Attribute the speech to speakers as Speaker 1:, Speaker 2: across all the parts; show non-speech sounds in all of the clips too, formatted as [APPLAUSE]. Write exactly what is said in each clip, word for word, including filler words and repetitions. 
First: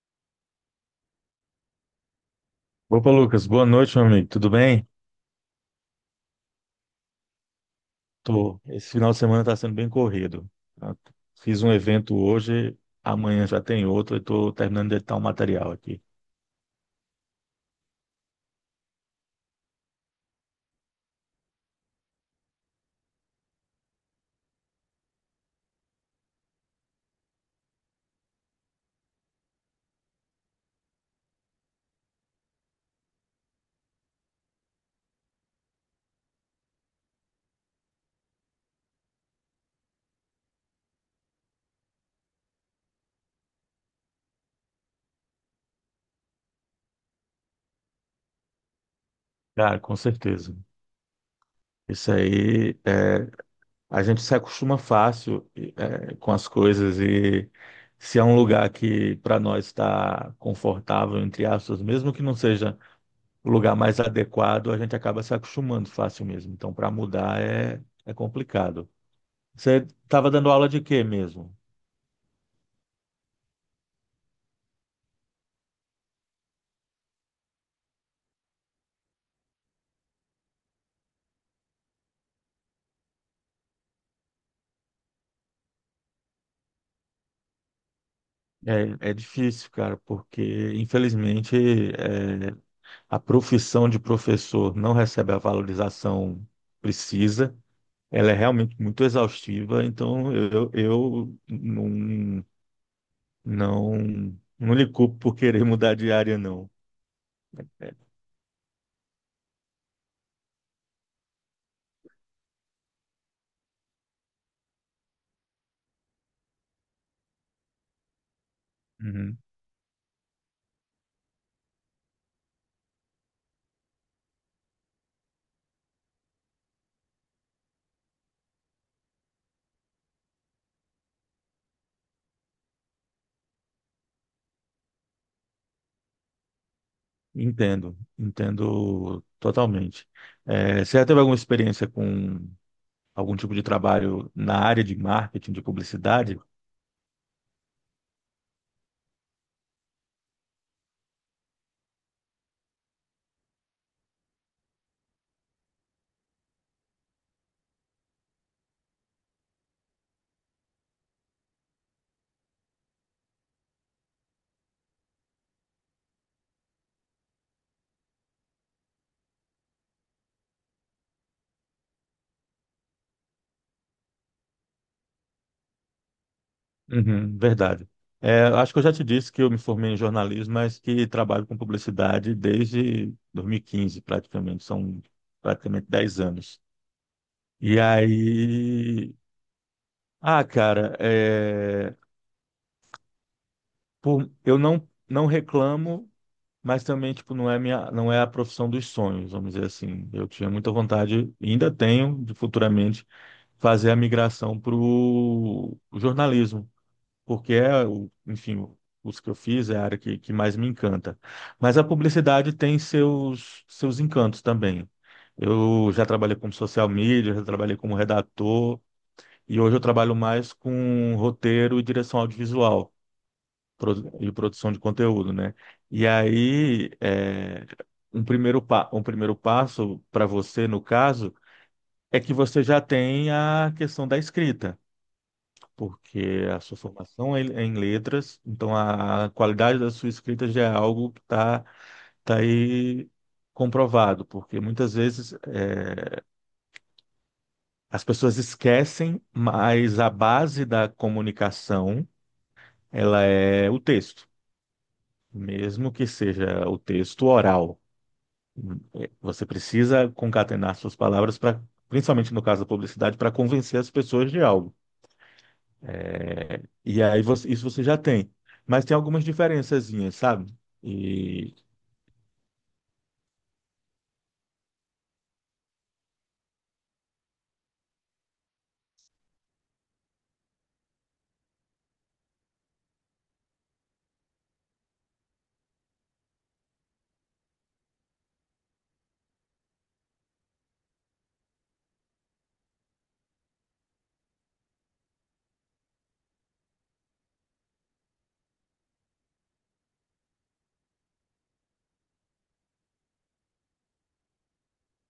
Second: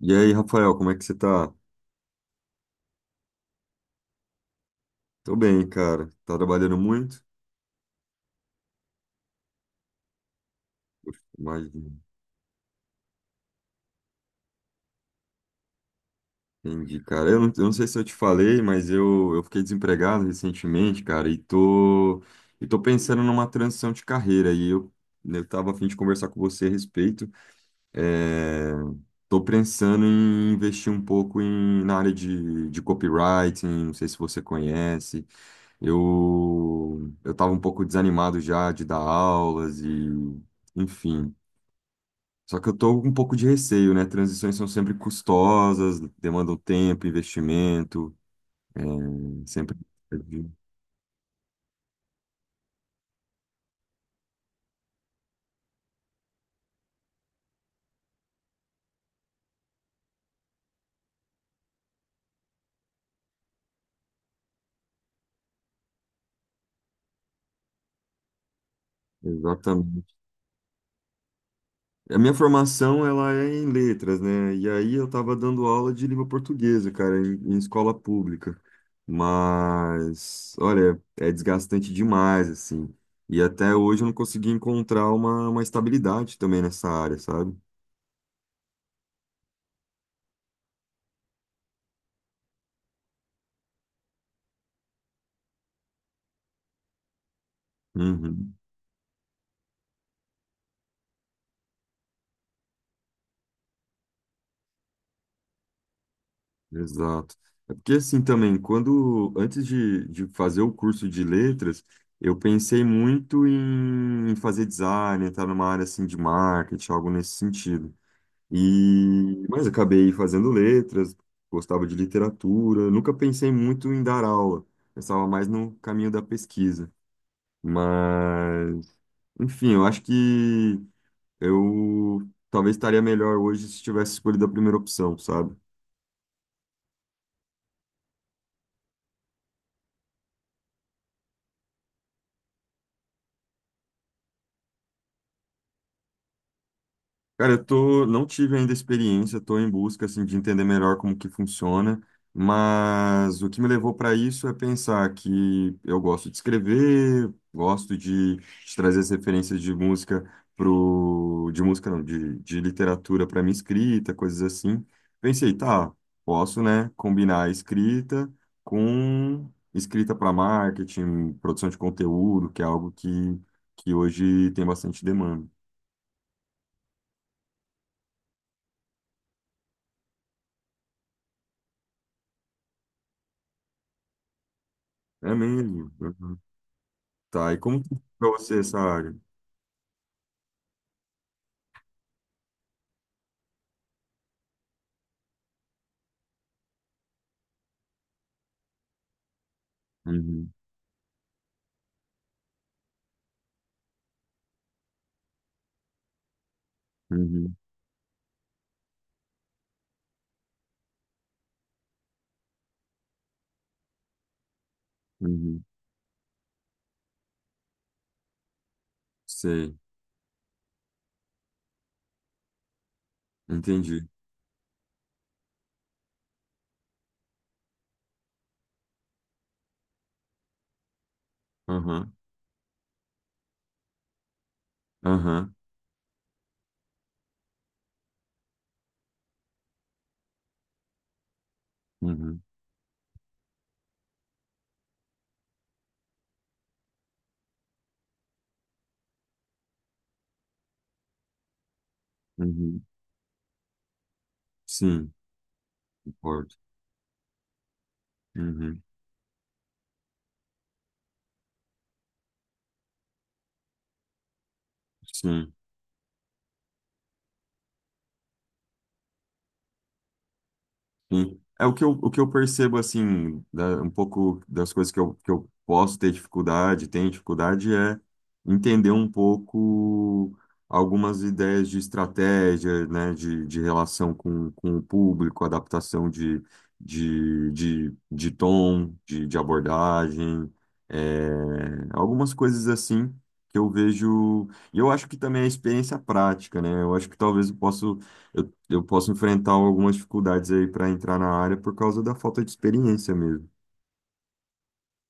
Speaker 1: E aí, Rafael, como é que você tá?
Speaker 2: Opa, Lucas, boa noite, meu amigo. Tudo bem?
Speaker 1: Tô bem, cara. Tá trabalhando muito?
Speaker 2: Tô. Esse final de semana está sendo bem corrido. Tá?
Speaker 1: Poxa,
Speaker 2: Fiz um
Speaker 1: imagina.
Speaker 2: evento hoje, amanhã já tem outro, e tô terminando de editar um material aqui.
Speaker 1: Entendi, cara. Eu não, eu não sei se eu te falei, mas eu, eu fiquei desempregado recentemente, cara, e tô, e tô pensando numa transição de carreira. E eu, eu tava a fim de conversar com você a respeito. É, tô pensando em investir um pouco em, na área de, de copywriting, não sei se você conhece. Eu, eu tava um pouco desanimado já de dar aulas e. Enfim, só que eu tô com um pouco de receio, né? Transições são sempre custosas, demandam tempo, investimento, é, sempre.
Speaker 2: Cara, com
Speaker 1: É.
Speaker 2: certeza. Isso aí, é, a gente se acostuma fácil é, com as coisas e se é um lugar que para nós está confortável, entre aspas, mesmo que não seja o lugar mais adequado, a gente acaba se acostumando fácil mesmo. Então, para mudar é, é complicado. Você
Speaker 1: Exatamente.
Speaker 2: estava dando aula de quê mesmo?
Speaker 1: A minha formação, ela é em letras, né? E aí eu tava dando aula de língua portuguesa, cara, em, em escola pública. Mas, olha, é desgastante demais, assim. E até hoje eu não consegui encontrar uma, uma estabilidade também nessa área, sabe?
Speaker 2: É, é difícil, cara, porque infelizmente é, a profissão de professor não recebe a valorização precisa. Ela é
Speaker 1: Uhum.
Speaker 2: realmente muito exaustiva, então eu, eu não, não, não lhe culpo por querer [LAUGHS] mudar de área, não.
Speaker 1: Exato. É
Speaker 2: É.
Speaker 1: porque assim também, quando antes de, de fazer o curso de letras, eu pensei muito em em fazer design, entrar numa área assim de marketing, algo nesse sentido.
Speaker 2: Uhum.
Speaker 1: E mas acabei fazendo letras, gostava de literatura, nunca pensei muito em dar aula. Pensava mais no caminho da pesquisa. Mas, enfim, eu acho que eu talvez estaria melhor hoje se tivesse escolhido a primeira opção, sabe?
Speaker 2: Entendo, entendo totalmente. É, você já teve alguma experiência com algum tipo de trabalho na área de marketing, de publicidade?
Speaker 1: Cara, eu tô, não tive ainda experiência, tô em busca assim de entender melhor como que funciona, mas o que me levou para isso é pensar que eu gosto de escrever, gosto de, de trazer as referências de música pro, de música não, de, de literatura para minha escrita, coisas assim. Pensei, tá, posso, né, combinar a escrita com escrita para marketing, produção de conteúdo, que é algo que, que hoje tem bastante demanda.
Speaker 2: Uhum, verdade. É, acho que eu já te disse que eu me formei em jornalismo, mas que trabalho com publicidade desde dois mil e quinze, praticamente. São
Speaker 1: É
Speaker 2: praticamente
Speaker 1: mesmo.
Speaker 2: dez
Speaker 1: Uhum.
Speaker 2: anos.
Speaker 1: Tá, e
Speaker 2: E
Speaker 1: como que é pra você essa área?
Speaker 2: aí. Ah, cara, é, por- eu não, não reclamo, mas também tipo, não é minha, não é a profissão dos sonhos, vamos dizer assim. Eu tinha
Speaker 1: Uhum,
Speaker 2: muita vontade, e ainda tenho, de futuramente, fazer a migração para o jornalismo. Porque
Speaker 1: uhum,
Speaker 2: é, o- enfim, os que eu fiz é a área que, que mais me encanta. Mas a publicidade tem seus, seus encantos também.
Speaker 1: uhum.
Speaker 2: Eu já trabalhei como social media, já trabalhei como redator, e hoje
Speaker 1: Sei,
Speaker 2: eu trabalho mais com roteiro e direção audiovisual
Speaker 1: entendi.
Speaker 2: produ- e produção de conteúdo, né? E aí, é, um primeiro, pa- um primeiro passo para você, no caso,
Speaker 1: Aham,
Speaker 2: é que você já tem a questão da escrita
Speaker 1: aham,
Speaker 2: porque a sua formação é é em letras, então a qualidade da sua escrita já é algo que está tá
Speaker 1: uhum,
Speaker 2: aí comprovado, porque muitas vezes eh, as pessoas esquecem, mas a base da comunicação,
Speaker 1: uhum.
Speaker 2: ela é o texto,
Speaker 1: Sim,
Speaker 2: mesmo que
Speaker 1: concordo.
Speaker 2: seja o texto oral.
Speaker 1: Uhum,
Speaker 2: Eh, Você precisa concatenar suas palavras para, principalmente no caso da publicidade, para convencer as pessoas de algo.
Speaker 1: sim.
Speaker 2: E aí você- isso você já tem. Mas tem algumas diferençazinhas, sabe?
Speaker 1: Sim.
Speaker 2: E
Speaker 1: É o que eu, o que eu percebo, assim, da- um pouco das coisas que eu, que eu posso ter dificuldade, tenho dificuldade, é entender um pouco algumas ideias de estratégia, né, de, de relação com, com o público, adaptação de, de, de, de tom, de, de abordagem, é, algumas coisas assim que eu vejo. E eu acho que também é experiência prática, né? Eu acho que talvez eu possa eu posso enfrentar algumas dificuldades aí para entrar na área por causa da falta de experiência mesmo.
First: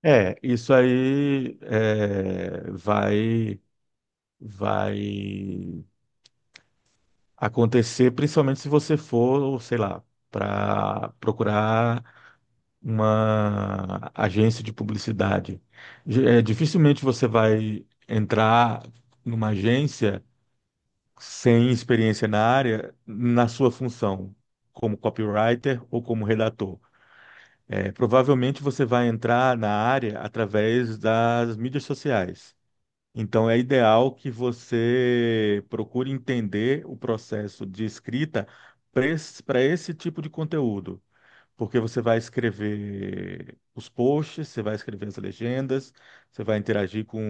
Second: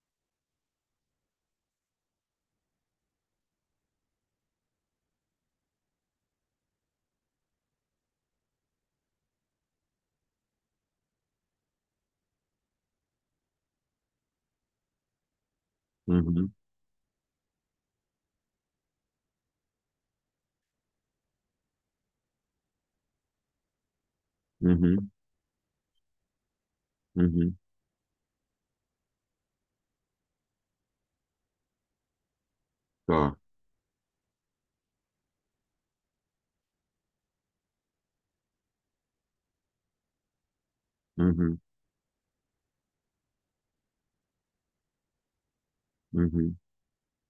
Speaker 2: é, isso aí é, vai vai acontecer, principalmente se você for, sei lá, para procurar uma agência de publicidade. Ge- é,
Speaker 1: Uhum,
Speaker 2: dificilmente você vai entrar numa agência sem experiência na área, na sua função, como
Speaker 1: uhum,
Speaker 2: copywriter ou como redator.
Speaker 1: uhum,
Speaker 2: É, provavelmente você vai entrar na área através das mídias sociais.
Speaker 1: tá.
Speaker 2: Então, é ideal que você procure entender o processo de escrita para esse, pra esse tipo de conteúdo,
Speaker 1: Uhum,
Speaker 2: porque você vai escrever os posts, você vai escrever as legendas, você
Speaker 1: uhum.
Speaker 2: vai interagir com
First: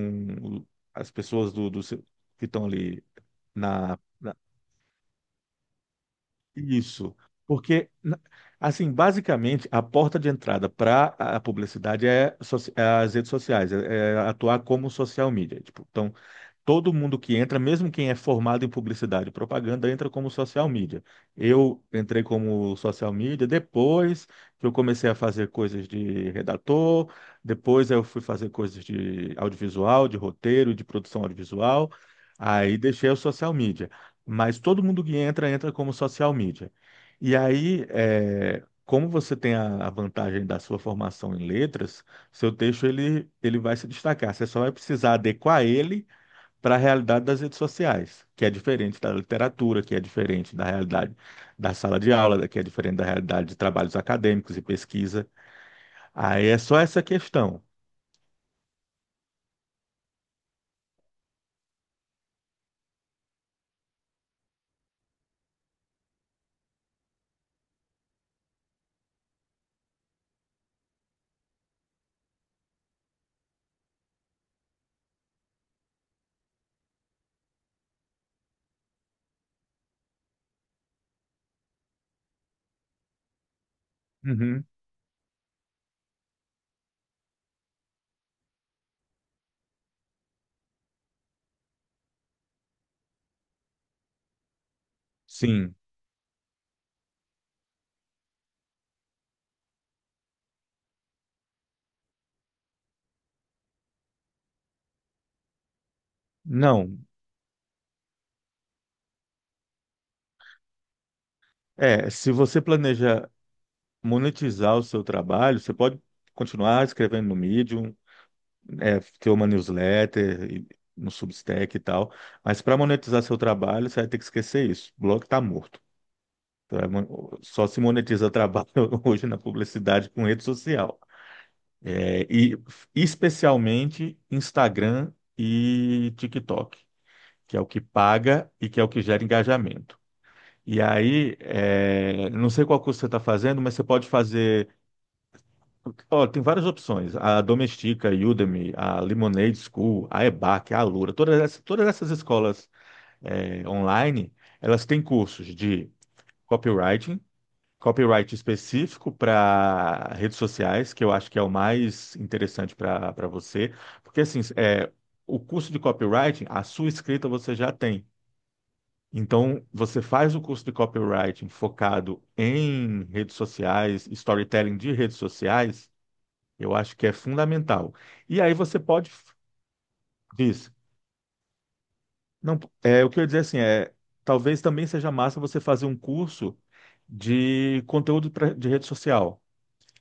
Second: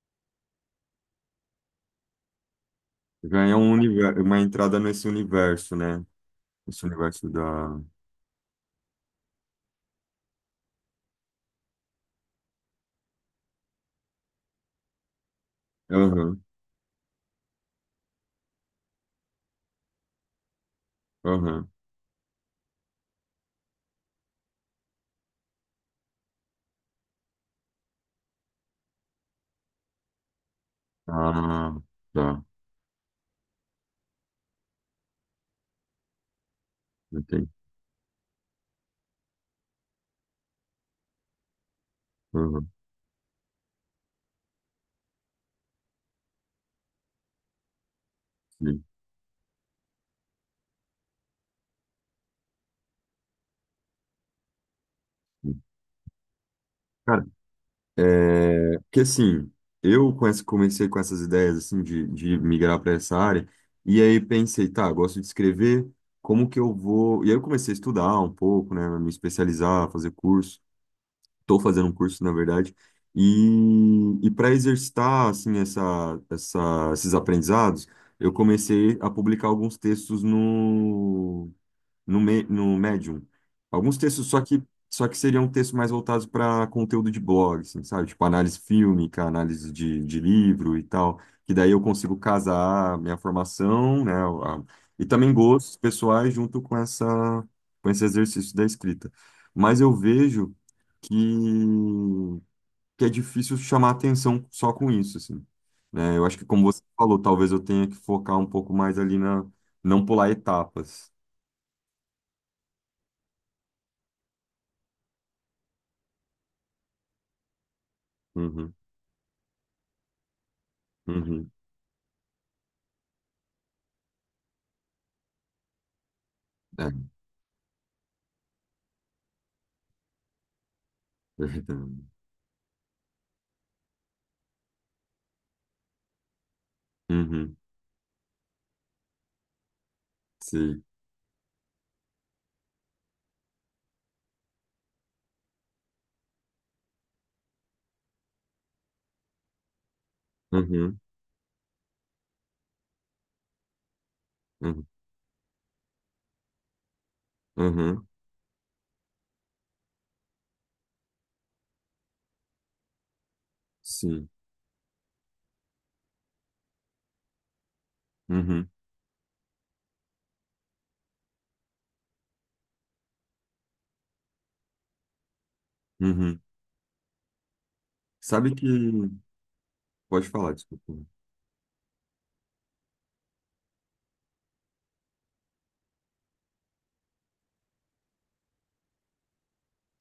Speaker 2: o- as pessoas do, do seu- que estão ali
Speaker 1: Já é um
Speaker 2: na,
Speaker 1: universo,
Speaker 2: na-
Speaker 1: uma entrada nesse universo, né? Esse
Speaker 2: isso.
Speaker 1: universo da.
Speaker 2: Porque, na- assim, basicamente, a porta de entrada para a publicidade é, soci- é as redes sociais, é, é atuar como social media. Tipo, então,
Speaker 1: Aham,
Speaker 2: todo mundo que entra, mesmo quem é formado em publicidade e propaganda, entra como social media.
Speaker 1: aham.
Speaker 2: Eu entrei como social media depois que eu comecei a fazer coisas de redator, depois eu fui fazer coisas de audiovisual, de roteiro, de produção
Speaker 1: Ah,
Speaker 2: audiovisual,
Speaker 1: tá.
Speaker 2: aí deixei o social media. Mas todo mundo que entra, entra como social media. E
Speaker 1: Entendi.
Speaker 2: aí, é, como você tem a, a vantagem da sua formação em letras, seu
Speaker 1: Aham,
Speaker 2: texto ele, ele vai se destacar. Você só vai precisar adequar ele para a realidade das redes sociais, que é
Speaker 1: sim,
Speaker 2: diferente da literatura, que é diferente da realidade da sala de aula, que é diferente da realidade de trabalhos acadêmicos e pesquisa.
Speaker 1: sim.
Speaker 2: Aí é só essa
Speaker 1: Cara,
Speaker 2: questão.
Speaker 1: é, porque assim, eu com essa- comecei com essas ideias assim de, de migrar para essa área, e aí pensei, tá, gosto de escrever, como que eu vou? E aí eu comecei a estudar um pouco, né, me especializar, fazer curso. Estou fazendo um curso, na verdade. E, e para exercitar assim essa, essa, esses aprendizados, eu comecei a publicar alguns textos no, Me- no Medium. Alguns textos, só que,
Speaker 2: Uhum.
Speaker 1: só que seriam textos mais voltados para conteúdo de blog, assim, sabe? Tipo análise fílmica, análise de, de livro e tal. Que daí eu consigo casar minha formação, né? a- e também gostos
Speaker 2: Sim.
Speaker 1: pessoais junto com essa, com esse exercício da escrita. Mas eu vejo que, que é difícil chamar atenção só com isso, assim. Né? Eu acho que, como você
Speaker 2: Não.
Speaker 1: falou, talvez eu tenha que focar um pouco mais ali na... Não pular etapas.
Speaker 2: É, se você planeja monetizar o seu trabalho, você pode continuar escrevendo no Medium,
Speaker 1: Uhum,
Speaker 2: é, ter uma newsletter, e- no
Speaker 1: uhum.
Speaker 2: Substack e tal, mas para monetizar seu trabalho, você vai ter que esquecer isso. O blog está morto. Tu
Speaker 1: É
Speaker 2: vai mon- Só se monetiza trabalho [LAUGHS] hoje na publicidade com rede social.
Speaker 1: verdade.
Speaker 2: É, e especialmente Instagram e TikTok,
Speaker 1: Uhum,
Speaker 2: que é o que paga e que é o que gera engajamento. E
Speaker 1: sim.
Speaker 2: aí, é, não sei qual curso você está fazendo, mas você pode fazer. Ó, tem várias opções: a Domestika, a Udemy, a Lemonade School, a E B A C, a
Speaker 1: Uhum,
Speaker 2: Alura, todas essas, todas essas escolas é, online,
Speaker 1: uhum,
Speaker 2: elas têm cursos de copywriting.
Speaker 1: uhum,
Speaker 2: Copyright específico para redes sociais, que eu acho que é o mais interessante para para você, porque
Speaker 1: sim.
Speaker 2: assim, é, o curso de copywriting, a sua escrita você já tem.
Speaker 1: Uhum,
Speaker 2: Então, você faz o curso de copywriting focado em redes sociais, storytelling de redes sociais,
Speaker 1: uhum.
Speaker 2: eu acho que é fundamental. E aí
Speaker 1: Sabe que...
Speaker 2: você pode,
Speaker 1: Pode falar,
Speaker 2: diz,
Speaker 1: desculpa.
Speaker 2: não, é, o que eu ia dizer assim, é, talvez também seja massa você fazer um curso de conteúdo pra- de rede social,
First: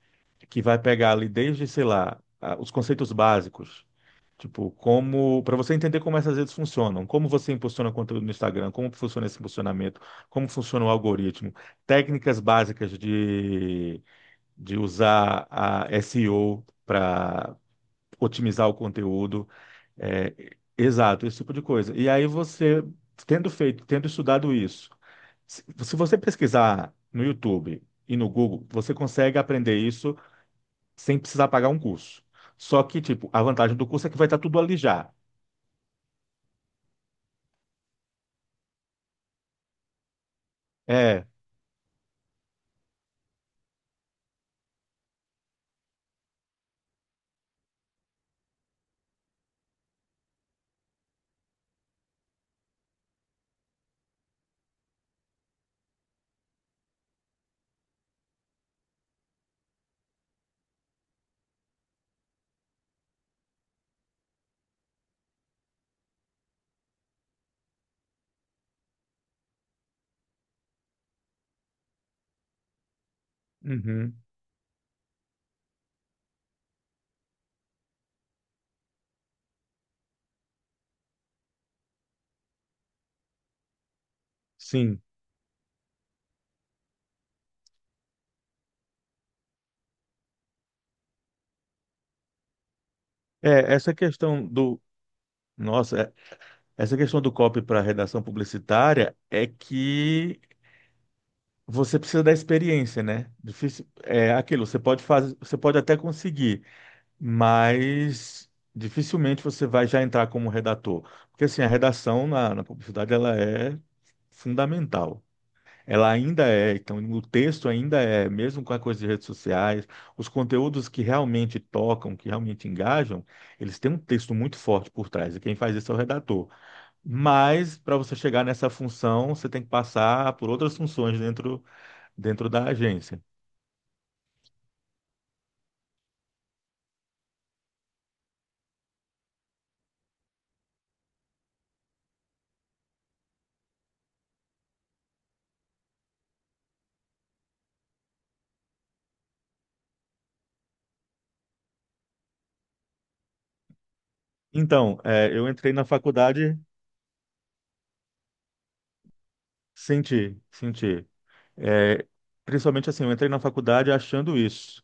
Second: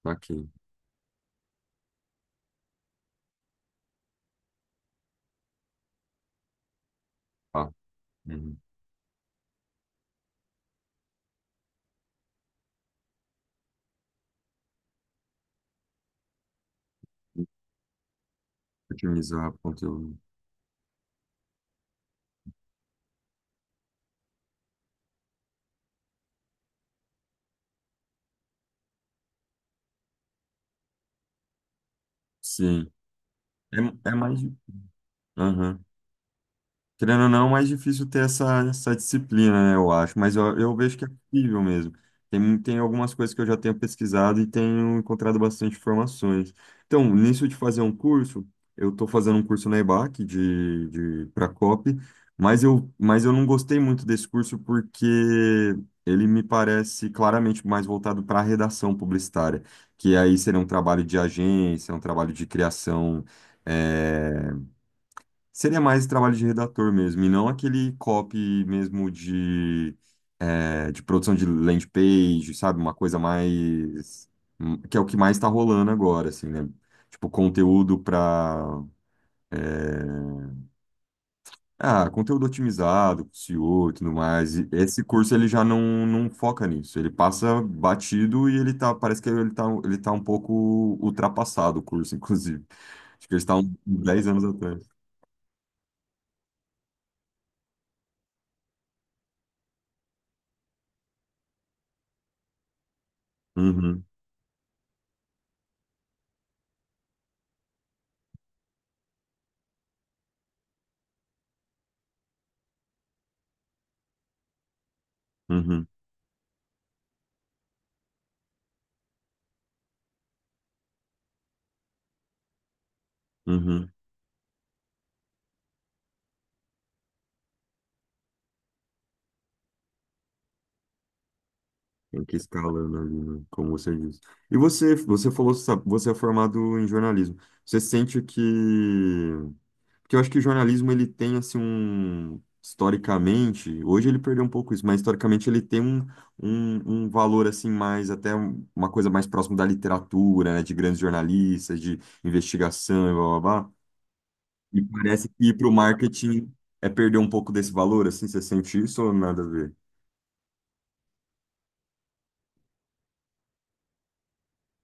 Speaker 1: Tá aqui.
Speaker 2: que vai pegar ali desde, sei lá, a- os conceitos básicos, tipo, como, para você entender como essas redes funcionam, como você
Speaker 1: Ah,
Speaker 2: impulsiona conteúdo no
Speaker 1: uhum.
Speaker 2: Instagram, como funciona esse impulsionamento, como funciona o algoritmo, técnicas básicas de, de usar a S E O para otimizar o
Speaker 1: Otimizar
Speaker 2: conteúdo,
Speaker 1: o conteúdo.
Speaker 2: é, exato, esse tipo de coisa. E aí você, tendo feito, tendo estudado isso, se se você pesquisar no YouTube, e no Google, você consegue aprender isso sem precisar pagar um curso. Só
Speaker 1: Sim.
Speaker 2: que, tipo, a vantagem do curso
Speaker 1: É,
Speaker 2: é
Speaker 1: é
Speaker 2: que vai estar
Speaker 1: mais...
Speaker 2: tudo ali já.
Speaker 1: Aham. Querendo ou não, é mais difícil ter essa, essa disciplina, né, eu acho, mas eu, eu vejo que é
Speaker 2: É.
Speaker 1: possível mesmo. Tem, mu- tem algumas coisas que eu já tenho pesquisado e tenho encontrado bastante informações. Então, nisso de fazer um curso, eu estou fazendo um curso na EBAC de, de, para C O P, mas eu, mas eu não gostei muito desse curso porque ele me parece claramente mais voltado para a redação publicitária, que aí seria um trabalho de agência, um trabalho de criação. eh, Seria mais trabalho de redator mesmo, e não aquele copy mesmo de, é, de produção de landing page, sabe? Uma coisa
Speaker 2: Uhum.
Speaker 1: mais. Hum, que é o que mais está rolando agora, assim, né? Tipo, conteúdo para. Ah, conteúdo otimizado, S E O e O e tudo mais. E
Speaker 2: Sim.
Speaker 1: esse curso ele já não, não foca nisso. Ele passa batido e ele tá. Parece que ele tá, ele tá um pouco ultrapassado, o curso, [LAUGHS] inclusive. Acho que ele está uns
Speaker 2: É, essa
Speaker 1: dez anos
Speaker 2: questão
Speaker 1: atrás.
Speaker 2: do. Nossa, é- essa questão do copy para redação publicitária é que você precisa da experiência, né? Difícil,
Speaker 1: Uhum,
Speaker 2: é aquilo, você pode fazer, você pode até conseguir, mas dificilmente você vai já entrar como redator. Porque assim, a redação na, na publicidade ela é fundamental.
Speaker 1: uhum,
Speaker 2: Ela ainda é, então o texto ainda é, mesmo com a coisa de redes sociais, os conteúdos que realmente tocam, que realmente engajam, eles
Speaker 1: uhum.
Speaker 2: têm um texto muito forte por trás, e quem faz isso é o redator. Mas para você chegar nessa função, você tem que passar por outras funções dentro,
Speaker 1: Tem que ir
Speaker 2: dentro da
Speaker 1: escalando ali,
Speaker 2: agência.
Speaker 1: né? Como você disse. E você, você falou, sabe, você é formado em jornalismo. Você sente que... Porque eu acho que o jornalismo, ele tem, assim, um... Historicamente, hoje ele perdeu um pouco isso, mas historicamente ele tem um, um, um valor, assim, mais... Até um- uma coisa mais próxima da literatura, né? De grandes jornalistas, de investigação, e blá, blá, blá. E
Speaker 2: Então,
Speaker 1: parece
Speaker 2: é,
Speaker 1: que
Speaker 2: eu
Speaker 1: ir para o
Speaker 2: entrei na
Speaker 1: marketing
Speaker 2: faculdade,
Speaker 1: é perder um pouco desse valor, assim. Você sente isso ou nada a ver?
Speaker 2: senti, senti. É, principalmente assim, eu entrei na faculdade achando isso.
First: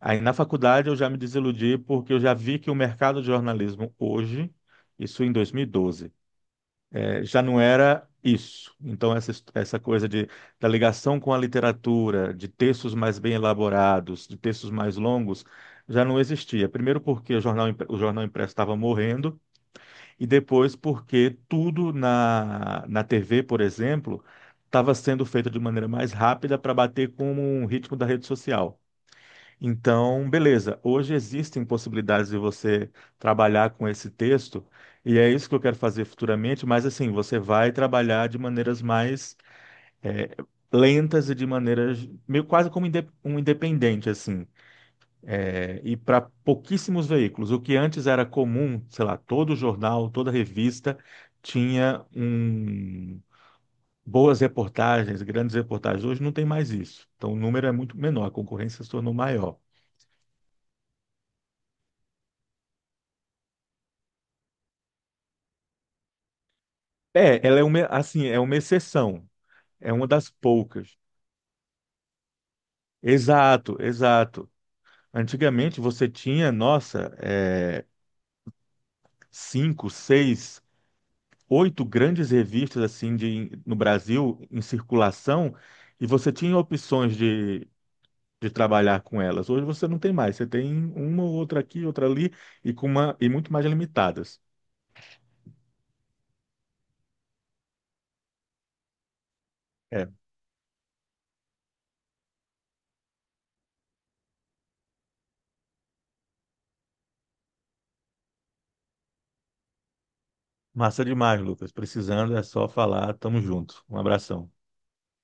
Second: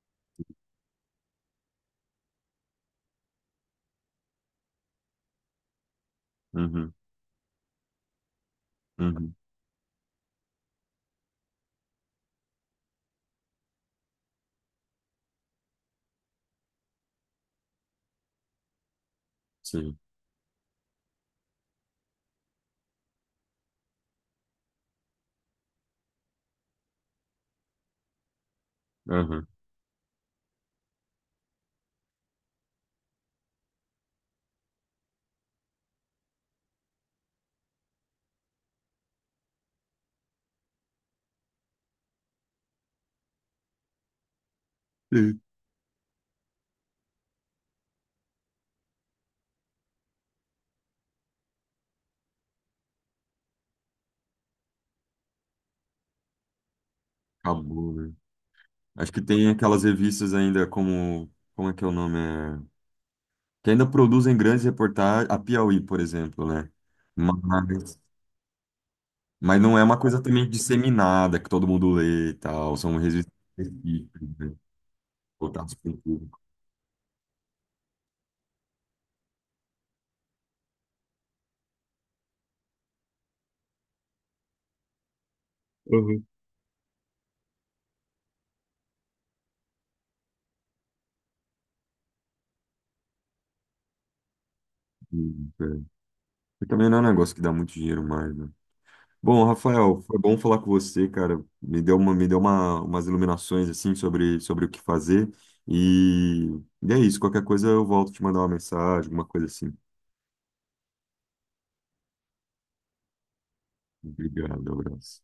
Speaker 2: Aí na faculdade eu já me desiludi porque eu já vi que o mercado de jornalismo hoje, isso em dois mil e doze,
Speaker 1: Uhum,
Speaker 2: eh, já não era isso. Então essa,
Speaker 1: uhum,
Speaker 2: his- essa coisa de, da ligação com a literatura, de textos mais bem elaborados, de textos mais longos, já não existia. Primeiro porque o jornal, impre- o jornal impresso estava morrendo
Speaker 1: sim.
Speaker 2: e depois porque tudo na, na T V, por exemplo, estava sendo feito de maneira mais rápida para bater com o ritmo da rede social.
Speaker 1: Aham.
Speaker 2: Então, beleza. Hoje existem possibilidades de você trabalhar com esse texto, e é isso que eu quero fazer futuramente, mas assim, você vai trabalhar de maneiras mais eh, lentas e de maneiras meio quase como inde- um independente, assim.
Speaker 1: [LAUGHS]
Speaker 2: Eh, e para pouquíssimos veículos. O que antes era comum, sei lá, todo jornal, toda revista tinha um. Boas reportagens, grandes reportagens. Hoje não tem mais isso. Então, o número é
Speaker 1: Acabou,
Speaker 2: muito
Speaker 1: né?
Speaker 2: menor, a concorrência se
Speaker 1: Acho
Speaker 2: tornou
Speaker 1: que tem
Speaker 2: maior.
Speaker 1: aquelas revistas ainda como. Como é que é o nome? É... Que ainda produzem grandes reportagens. A Piauí, por exemplo, né?
Speaker 2: É, ela é uma,
Speaker 1: Mas,
Speaker 2: assim, é uma exceção,
Speaker 1: mas não é
Speaker 2: é
Speaker 1: uma
Speaker 2: uma
Speaker 1: coisa
Speaker 2: das
Speaker 1: também
Speaker 2: poucas.
Speaker 1: disseminada, que todo mundo lê e tal. São revistas
Speaker 2: Exato,
Speaker 1: específicas,
Speaker 2: exato.
Speaker 1: né? Voltadas
Speaker 2: Antigamente
Speaker 1: para o
Speaker 2: você
Speaker 1: público.
Speaker 2: tinha, nossa, é, cinco, seis, oito grandes revistas assim de, no Brasil em circulação e
Speaker 1: Uhum.
Speaker 2: você tinha opções de, de trabalhar com elas. Hoje você não tem mais, você tem uma ou outra aqui, outra ali e com uma e muito mais limitadas.
Speaker 1: E, é. E também não é um negócio que dá muito dinheiro mais, né? Bom, Rafael,
Speaker 2: É,
Speaker 1: foi bom falar com você, cara. Me deu uma, me deu uma, umas iluminações assim sobre, sobre o que fazer. E, e é isso, qualquer coisa eu volto te mandar uma mensagem, alguma coisa assim.
Speaker 2: massa demais, Lucas. Precisando é só falar, tamo junto. Um abração.
Speaker 1: Obrigado, abraço.